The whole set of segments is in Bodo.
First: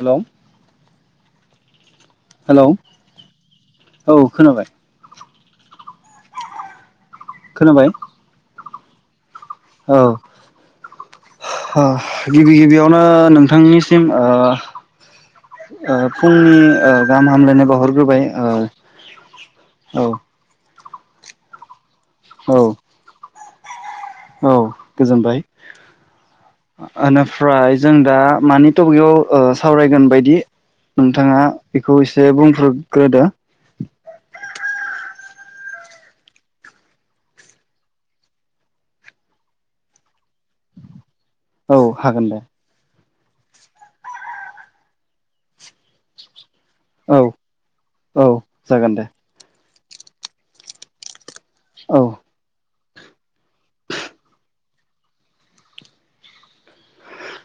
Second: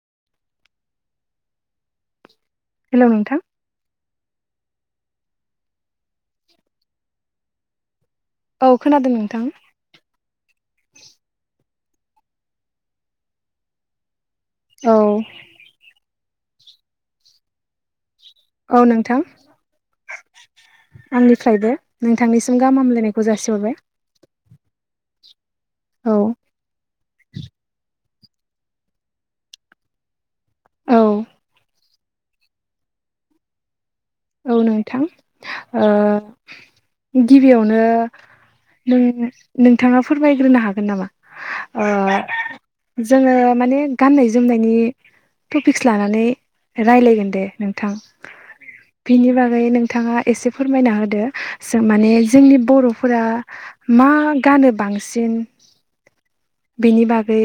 हेलौ हेल' नोंथां। औ खोनाबाय। खोनाबाय औ खोनादों नोंथां। औ गिबि गिबियावनो नोंथांनिसिम ओ औ ओ फुंनि ओ गाहाम हामलायनाय बावहरग्रोबाय औ नोंथां ओ औ। आंनिफ्रायबो नोंथांनिसिम औ गाहाम हामलायनायखौ जासिहरबाय। औ गोजोनबाय औ ओनोफ्राय जों दा मानि टपिकआव ओ सावरायगोन बायदि औ नोंथाङा खौ एसे बुंफ्रोदग्रोदो। औ नोंथां ओ गिबियावनो नों-नोंथाङा फोरमायग्रोनो हागोन नामा? औ ओ हागोन दे। जोङो माने गाननाय-जोमनायनि टपिक्स लानानै औ रायलायगोन दे नोंथां। औ जागोन दे बिनि बागै नोंथाङा एसे फोरमायना होदो। जों औ माने जोंनि बर'- फोरा मा गानो बांसिन बेनि बागै।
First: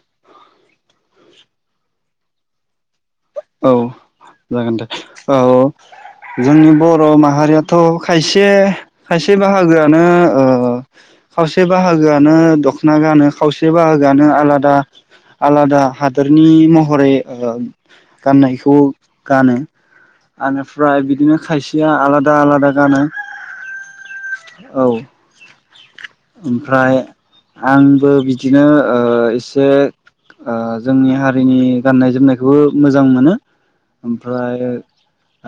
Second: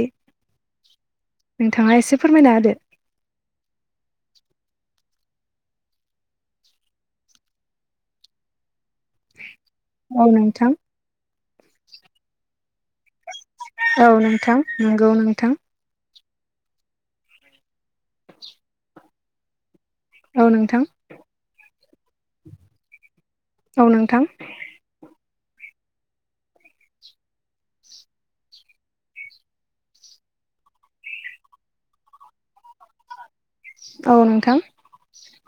नोंथाङा एसे फोरमायना होदो। औ जागोन दे। औ जोंनि बर' माहारियाथ खायसे खायसे बाहागोआनो औ ओ नोंथां खावसे बाहागोआनो दखना गानो खावसे औ बाहागोआनो नोंथां आलादा। नंगौ नोंथां आलादा हादोरनि महरै ओ गाननायखौ गानो। औ नोंथां आनोफ्राय बिदिनो खायसेया आलादा आलादा गानो। औ नोंथां। औ ओमफ्राय आंबो बिदिनो ओ एसे ओ जोंनि हारिनि गाननाय जोमनायखौबो मोजां मोनो। औ नोंथां ओमफ्राय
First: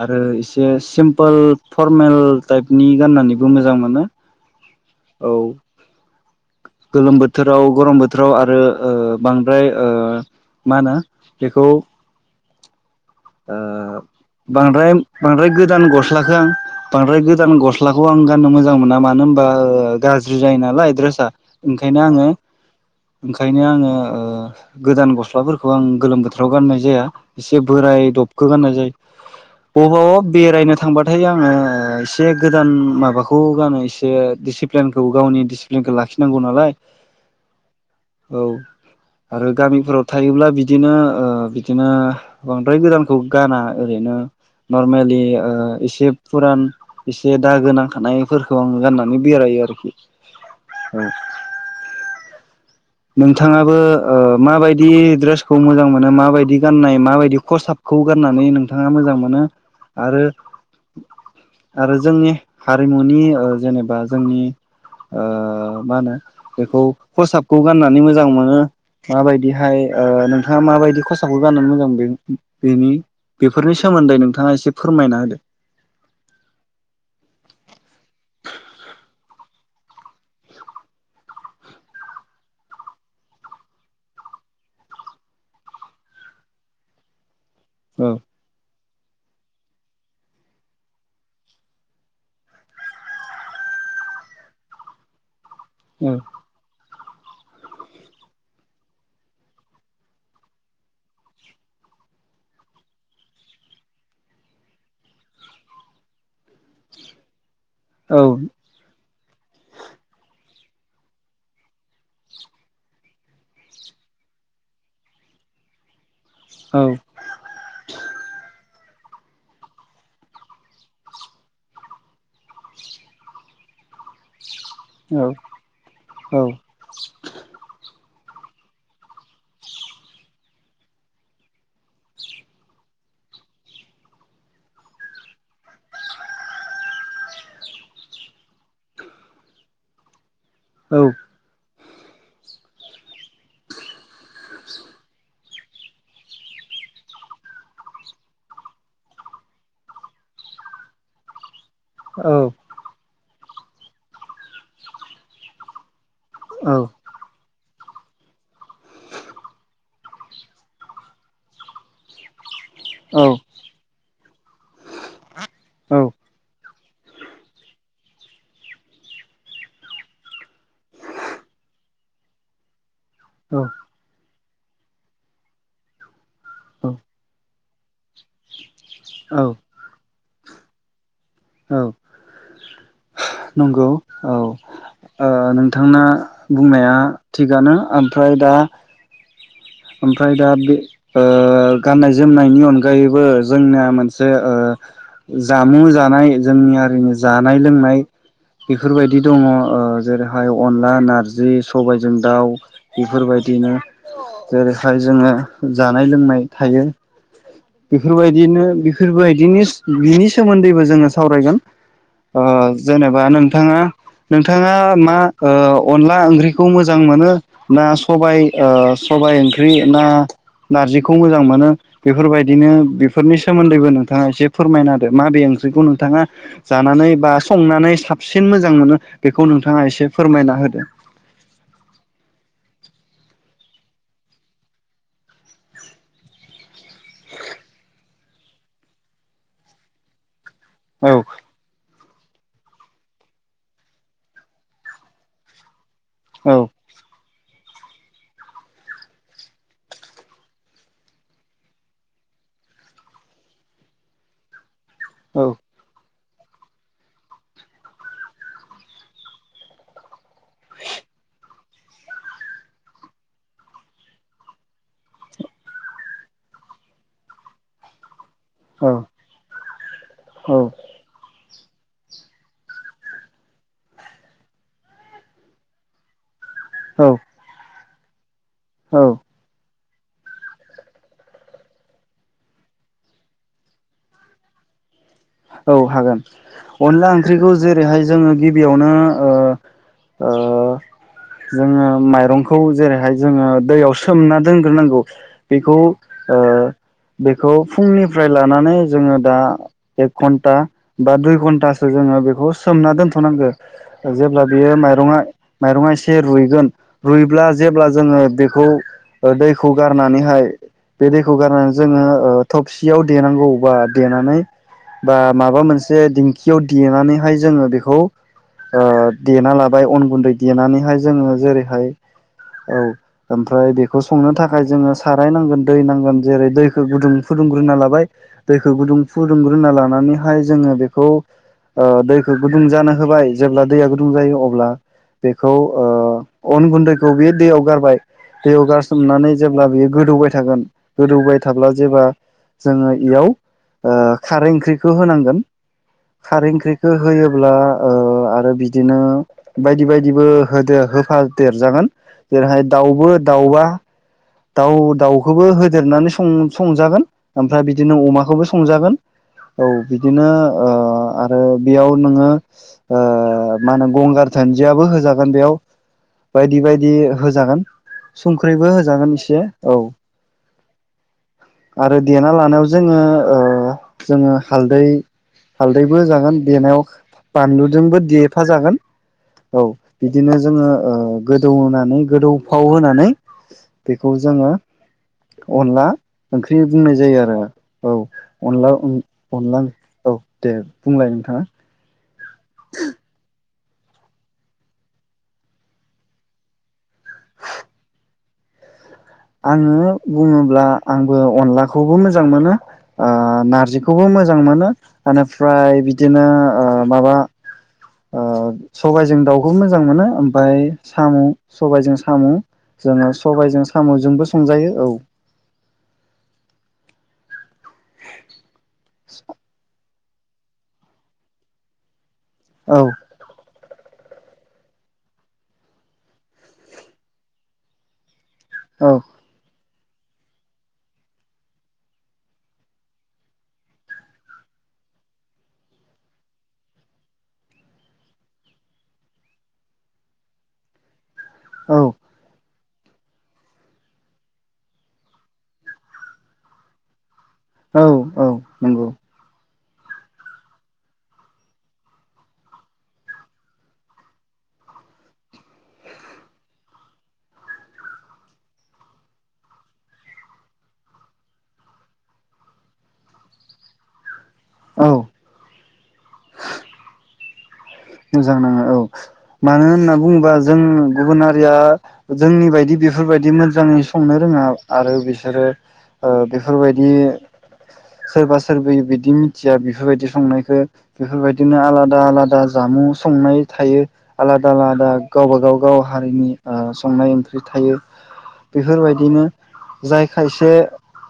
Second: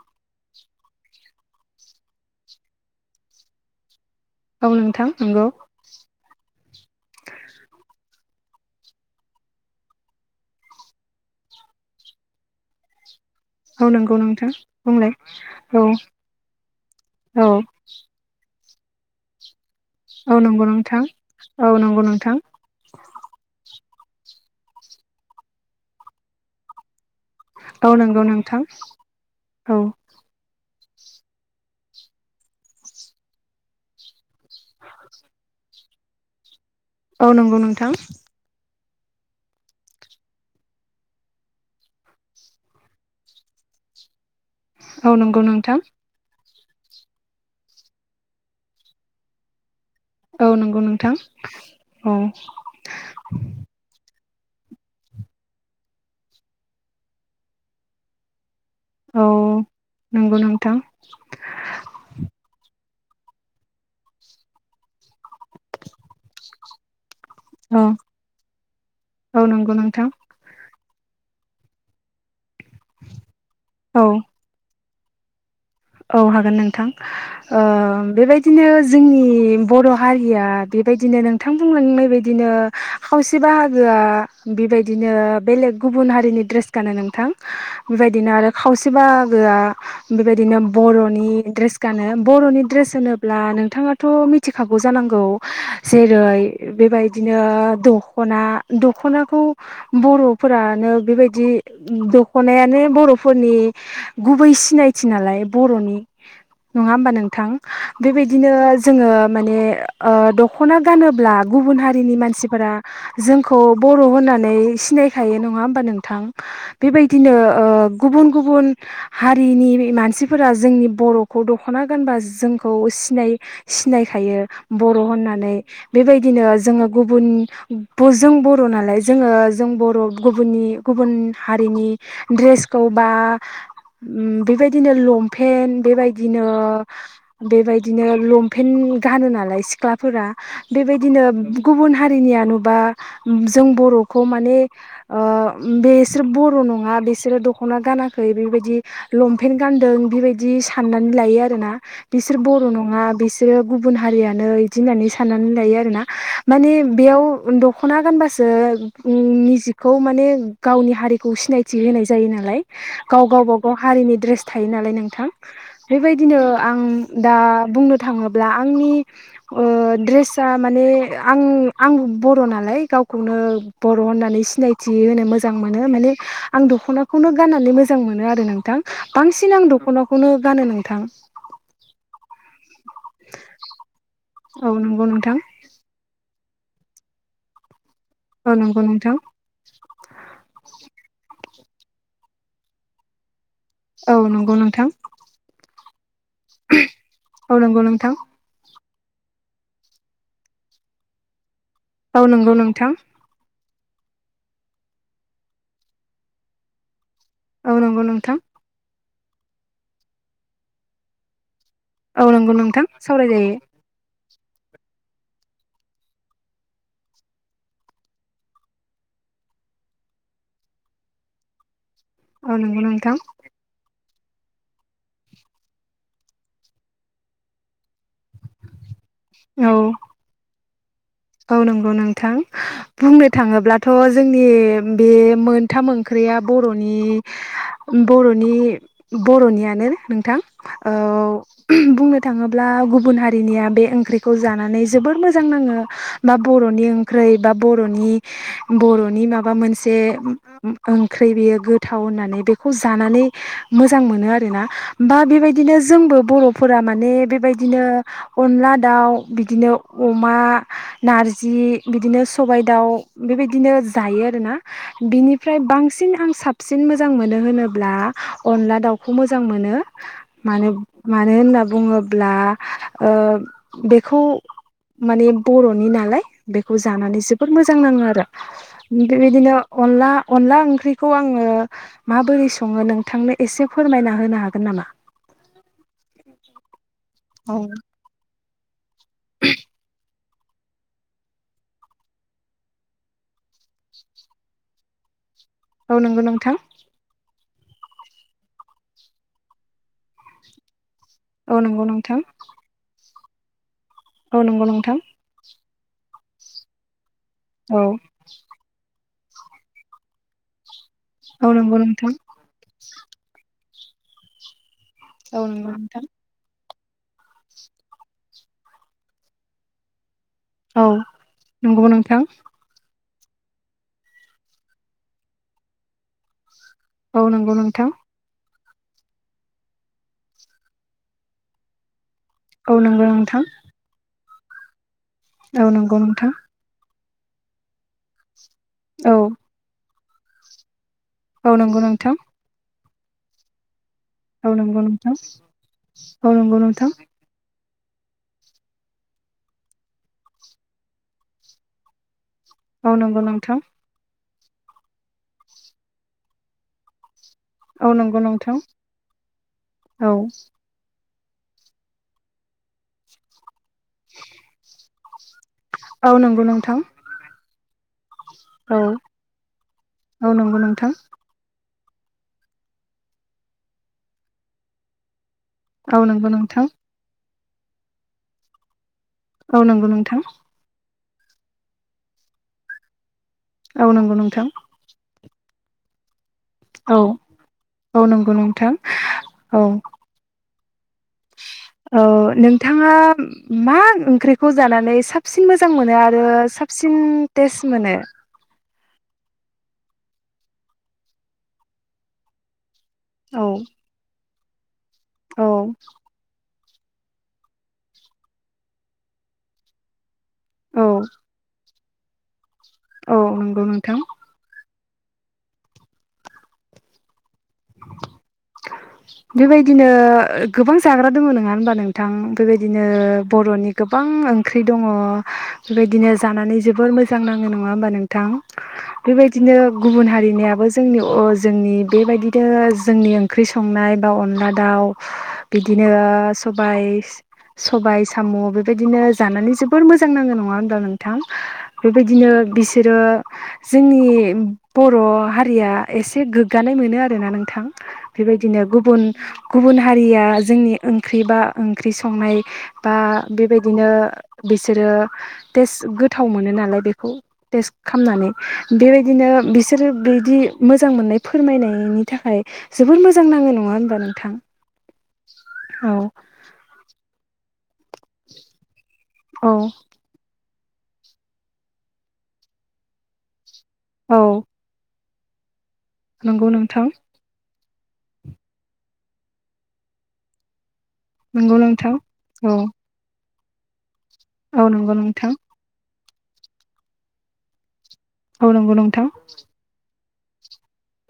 आरो एसे सिम्पोल फरमेल टाइपनि गाननानैबो मोजां मोनो। औ नोंथां औ नंगौ। गोलोम बोथोराव गरम बोथोर- राव आरो ओ बांद्राय ओ मा होनो बेखौ औ ओ नंगौ नोंथां बांद्राय बुंलाय बांद्राय औ गोदान गस्लाखो आं बांद्राय औ गोदान गस्लाखौ आं गाननो मोजां मोना। मानो होमबा ओ गाज्रि औ जायो नंगौ नालाय नोंथां द्रेसा औ ओंखायनो नंगौ आङो नोंथां ओंखायनो आङो ओ गोदान गस्लाफोरखौ आं गोलोम बोथोराव गाननाय जाया। एसे औ बोराय नंगौ दबखौ नोंथां गाननाय जायो। औ बबावबा बेरायनो थांबाथाय आङो एसे गोदान माबाखौ गानो एसे डिसिप्लिनखौ गावनि डिसि खौ लाखिनांगौ नालाय। औ नंगौ नोंथां। औ आरो गामिफोराव थायोब्ला बिदिनो ओ बिदिनो बांद्राय गोदान- खौ गाना ओरैनो औ नर्मेलि नंगौ ओ नोंथां एसे फुरान एसे दागो नांखानायफोरखौ आङो गाननानै बेरायो आरोखि। औ नंगौ नोंथां औ। नोंथाङाबो ओ माबायदि ड्रेसखौ मोजां मोनो माबायदि गाननाय माबायदि खसाबखौ गाननानै नों- थाङा मोजां औ नंगौ नोंथां औ मोनो आरो नंगौ आरो जोंनि हा मुंनि ओ जेनेबा जोंनि ओ मा होनो बेखौ खसाब- खौ गाननानै मोजां मोनो माबायदिहाय नोंथां ओ नोंथाङा माबायदि खसाबखौ गाननो मोजां बें बेनि बेफोरनि औ सोमोन्दै नोंथाङा एसे फोरमायना होदो। औ हागोन नोंथां। ओ बेबायदिनो जोंनि बर हारिया बे बायदिनो नोंथां बुंलांनाय बायदिनो खावसे बाहागोआ बेबायदिनो बेलेग गुबुन हारिनि ड्रेस गानो नोंथां औ बेबायदिनो आरो खावसे बाहागोआ बेबायदिनो बर'नि ड्रेस गानो बरनि ड्रेस होनोब्ला नोंथाङाथ मिथिखागौ जानांगौ। जेरै बेबाय- बिदिनो दखना दखनाखौ बर'फोरानो बेबायदि दखनायानो बरफोरनि गुबै सिनायथि नालाय। बरनि नङा होमबा नोंथां। बेबायदिनो औ जोङो माने ओ दख'- दखना गानोब्ला गुबुन हारिनि मानसिफोरा जोंखौ बर' होननानै सिनायखायो नं- आ होमबा नोंथां। औ बेबायदिनो गुबन गुबन हारिनि मानसि- फोरा जोंनि बरखौ दख'ना गानबा जोंखौ सिनाय सिनाय नायखायो बर औ होननानै औ बेबायदिनो जोङो गुबन जों बर' नालाय जोङो जों बर' गुबुननि गुबुन हारिनि ड्रेसखौ बा- बा ओम बेबायदिनो लंम लंपेन्ट बेबायदिनो बेबायदिनो लंपेन्ट गानो नालाय सिख्लाफोरा औ बेबायदिनो गुबुन हारिनिया नुबा जों बर'खौ माने ओ बेसोर बर' नङा बिसोरो दख'ना गानाखै बेबायदि लंपेनट गानदों बेबायदि साननानै लायो आरोना औ बिसोर बर' नङा बिसोर बिसोरो गुबुन हारियानो बिदि होननानै साननानै लायो आरोना माने औ बेयाव दख दख'ना गानबासो निजिखौ माने गावनि हारिखौ सिनायथि होनाय जायो नालाय गाव औ गावबा गाव हारिनि ड्रेस थायो नालाय नोंथां बेबायदिनो आं दा बुंनो थाङोब्ला आंनि ओ ड्रेसा माने आं आंबो बर' नालाय गावखौनो बर' होननानै सिनायथि होनो मोजां मोनो माने आं आं दख'नाखौनो गाननानै मोजां मोनो आरो नोंथां औ बांसिन आं दख'नाखौ खौनो गानो नोंथां। औ नंगौ। औ नंगौ नोंथां। नोंथांना बुंनाया थिगानो ओमफ्राय औ दा नंगौ नोंथां ओमफ्राय दा बे ओ गाननाय जोमनायनि अनगायैबो जोंनिया औ मोनसे ओ नंगौ नोंथां जामुं जानाय जोंनि हारिनि जानाय औ नंगौ लोंनाय नोंथां बेफोरबायदि दङ'ओ जेरैहाय अनला, नारजि सबायाइजों औ दाउ नंगौ नोंथां बेफोरबायदिनो जेरैहाय जोङो जानाय लोंनाय थायो। औ नंगौ नोंथां बेफोरबायदिनो बेफोरबायदिनि बिनि सोमोन्दैबो जोङो सावरायगोन। औ ओ नंगौ नोंथां जेनेबा सावरायजायो नोंथाङा नोंथाङा मा ओ अनला ओंख्रि खौ मोजां मोनो ना सबाइ ओ सबाइ ओ ओंख्रि ना नारजिखौ मोजां मोनो औ बेफोरबायदिनो नंगौ नोंथां बेफोरनि सोमोन्दैबो नों नोंथाङा एसे फोरमायना होदो माबे ओंख्रिखौ नोंथाङा जानानै बा संनानै साबसिन मोजां मोनो? बेखौ औ नोंथाङा एसे फोरमायना होदो। औ नंगौ नोंथां बुंनो थाङोब्लाथ'जोंनि बे मोनथाम ओंख्रिया बर'नि नि बर'नि बर'नियानो नोंथां। औ [unintelligible] बुंनो थाङोब्ला गुबुन हारिनिया बे ओंख्रिखौ जानानै जोबोर मोजां नाङो। बा औ बर'नि ओंख्रै बा बर'नि बर'नि माबा मोनसे ओंख्रि बेयो गोथाव होननानै बेखौ जानानै मोजां मोनो आरोना बा औ बेबायदिनो जोंबो बर'फोरा माने बेबायदिनो अनला दाउ बिदिनो अमा नारजि बिदिनो सबाइ दाउ बेबायदिनो जायो आरोना बिनिफ्राय बांसिन आं साबसिन मोजां मोनो होनोब्ला अनला औ दाउखौ मोजां मोनो औ मानो मानो होनना बुङोब्ला ओ बेखौ माने ओ बर'नि नालाय बेखौ औ जानानै जोबोर मोजां नाङो आरो औ बेबायदिनो अनला अनला ओंख्रिखौ आङो माबोरै सङो नोंथांनो एसे फोरमायना होनो हागोन नामा? नामा औ हागोन अनला ओंख्रिखौ औ जेरैहाय जोङो गिबियावनो ओ ओ जोङो माइरंखौ जेरैहाय जोङो दैयाव सोमना दोनग्रोनांगौ। बेखौ नंगौ आ नोंथां बेखौ फुंनिफ्राय लानानै जोङो दा एक घन्टा बा दुइ औ नंगौ घन्टासो नोंथां जोङो बेखौ सोमना दोनथ'नांगौ। औ जेब्ला नंगौ बियो नोंथां माइरङा माइरङा एसे रुइगोन रुइब्ला जेब्ला औ जोङो बेखौ दैखौ गारनानैहाय बे दैखौ औ गारनानै नंगौ जोङो नोंथां थबसियाव देनांगौ बा देनानै बा औ माबा नंगौ मोनसे नोंथां दिंखियाव देनानैहाय जोङो बेखौ देना ओ लाबाय अन गुन्दै औ देनानैहाय जोङो जेरैहाय नंगौ नोंथां औ ओमफ्राय बेखौ संनो थाखाय जोङो साराय नांगोन दै नांगोन जेरै दै गुदुं औ नंगौ फुदुंग्रोना नोंथां लाबाय दैखौ गुुदुं फुदुंग्रोना लानानै हाय जोंङो बेखौ ओ दै गुदुं औ जानो नंगौ नोंथां होबाय जेब्ला दैया गुदुं जायो अब्ला बेखौ औ ओ नंगौ नोंथां अन गुन्दै खौ बे दैयाव गारबाय दैयाव औ गारसोमनानै जेब्ला बियो गोदौबाय थागोन गोदौबाय औ थाब्ला नंगौ जेब्ला नोंथां जोंङो इयाव ओ औ खारै नंगौ ओंख्रिखौ नोंथां होनांगोन औ खारै नंगौ नोंथां ओंख्रिखो होयोब्ला ओ आरो बिदिनो बायदि बायदिबो होद होफा देरजागोन जेरैहाय औ दाउबो नंगौ नोंथां दाउबा दाउ दाउखोबो होदेरनानै सं-संजागोन। ओमफ्राय औ बिदिनो नंगौ अमाखौबो नोंथां संजागोन। औ बिदिनो ओ ओ बेयाव नोङो ओ मा होनो गंगार धोनदियाबो होजा बेयाव औ नंगौ बायदि नोंथां बायदि होजागोन संख्रिबो औ होजागोन एसे औ औ नंगौ नोंथां आरो देना लानायाव जोङो ओ जोङो हालदै औ हालदैबो नंगौ जागोन नोंथां देनायाव बानलुजोंबो देफा जागोन औ नंगौ नोंथां बिदिनो जोङो ओ गोदौनानै गोदौफाव होनानै औ बेखौ नंगौ नोंथां। जोङो अनला ओंख्रि बुंनाय औ जायो आरो औ नंगौ अनला नोंथां अनला औ ओ औ दे बुंलाय नोंथाङा औ नोंथाङा मा ओंख्रिखौ जानानै साबसिन मोजां मोनो आरो साबसिन टेस्ट मोनो? आङो बुङोब्ला आंबो अनलाखौबो मोजां मोनो ओ औ नारजिखौबो मोजां मोनो औ बेनिफ्राय बिदिनो ओ माबा ओ सबायजों दाउखौ मोजां मोनो ओफ्राय औ साम' सबाइजों साम' जोङो औ नंगौ सबाइजों नोंथां साम'जोंबो संजायो बे औ। बेबायदिनो गोबां जाग्रा दङ नङा होनबा नोंथां? औ बेबायदिनो बर'नि गोबां ओंख्रि दङ बेबायदिनो जानानै जोबोर मोजां नाङो नङा होमबा नों थां औ बेबायदिनो गुबुन हारिनियाबो जोंनि जोंनि बेबायदिनो जोंनि ओंख्रै संनाय बा अनला दाउ बिदिनो सबाय सबाय साम' बेबायदिनो जानानै जोबोर मोजां नाङो नङा होनबा नों थां औ बेबायदिनो बि बिसोरो जोंनि बर' हारिया एसे गोग्गानाय मोनो आरो ना नोंथां औ औ बेबायदिनो नंगौ गुबुन गुबुन हारिया जोंनि ओंख्रि बा ओंख्रि संनाय बा बेबायदिनो बिसोरो टेस्ट गोथाव मोनो नालाय बेखौ टेस्ट खालामनानै बेबायदिनो बिसोरो बिदि मोजां मोननाय फोरमायनायनि थाखाय जोबोर मोजां नाङो नङा होनोमबा नोंथां? औ। औ। मोजां नाङो औ औ मानो होनना बुङोबा जों गुबुन हारिया जोंनि बायदि बेफोरबायदि मोजाङै संनो औ रोङा आरो बि बिसोरो ओ नंगौ नोंथां बेफोरबायदि सोरबा सोरबि बिदि मिथिया बेफोरबायदि संनायखौ नंगौ बेफोरबायदिनो नोंथां आलादा आलादा औ जामुं संनाय थायो आलादा औ आलादा नंगौ नोंथां गावब गाव गाव हारिनि ओ संनाय ओंख्रि थायो। औ नंगौ नोंथां बेफोरबायदिनो जाय खायसे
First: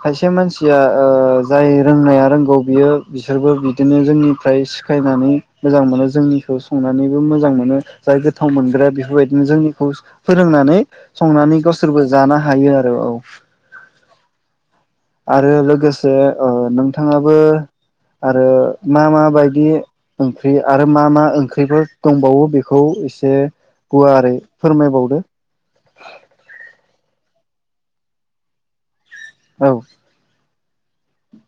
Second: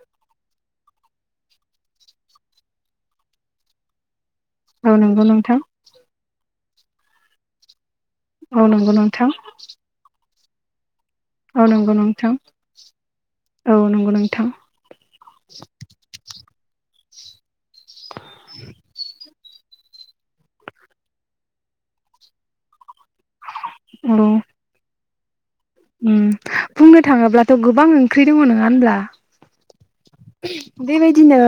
खायसे मानसिया ओ जाय रोंनाया रोंगौ बियो बिसोरबो बिदिनो जोंनि फ्राय औ नंगौ सिखायनानै नोंथां मोजां मोनो जोंनिखौ संनानैबो मोजां मोनो। जाय गोथाव औ मोनग्रा नंगौ नोंथां बेफोरबायदिनो जोंनिखौ फोरोंनानै संनानै औ नंगौ गावसोरबो नोंथां जानो हायो आरो औव। औ नंगौ नोंथां आरो लोगोसे ओ नोंथां थाङाबो आरो मा म बायदि ओंख्रि आरो मा मा ओंख्रिफोर दंबावो बेखौ एसे औ गुवारै फोरमायबावदो उम बुंनो थाङोब्लाथ' गोबां ओंख्रि दङ नङा होनब्ला। औ देबायदिनो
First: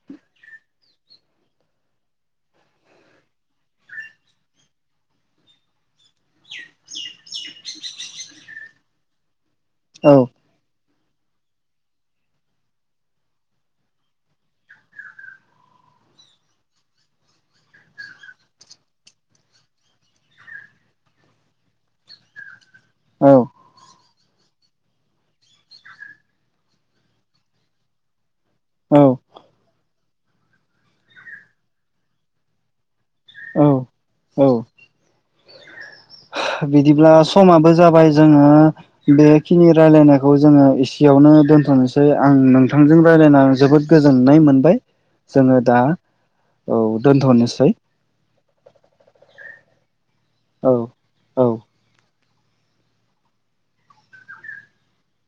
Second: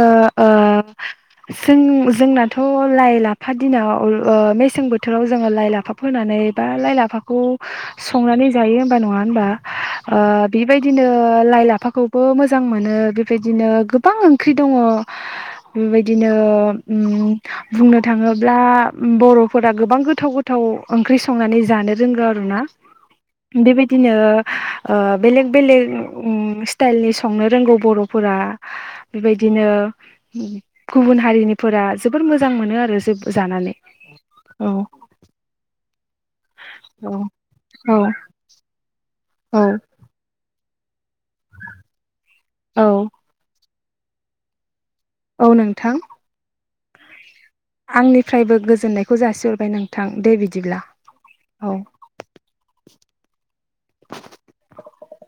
ओ [unintelligible] जों जोंनाथ' लाइ लाफा दिनाव ओ मेसें बोथोराव जोङो लाइ लाफा फोनानै बा लाइ लाफाखौ संनानै जायो हमबा नङा हमबा औ बेबायदि बिदिनो लाइ लाफाखौबो मोजां मोनो बिदिनो गोबां ओंख्रि दङ बेबायदिनो उम बुंनो थाङो ब्ला बर'फोरा गोबां गोथाव गोथाव ओंख्रि संनानै जानो रोंगौ आर ना। औ बेबायदिनो ओ ओ बेलेग बेलेक स्टाइलनि संनो रोंगौ बर'फोरा। औ बेबायदिनो गुबुन हारिनिफोरा जोबोर मोजां मोनो आरो जो जानानै औ औ औव। बिदिब्ला समाबो औ जाबाय जोङो बेखिनि औ रायलायनायखौ जोङो इयावनो दोनथ'नोसै आं नोंथांजों रायज्लायनानै जोबोद गोजोननाय मोनबाय। औ जोङो दा नोंथां औव दोनथ'नोसै। आंनिफ्रायबो गोजोननायखौ जासिहरबाय नोंथां दे औ बिदिब्ला औ औव। [unintelligible]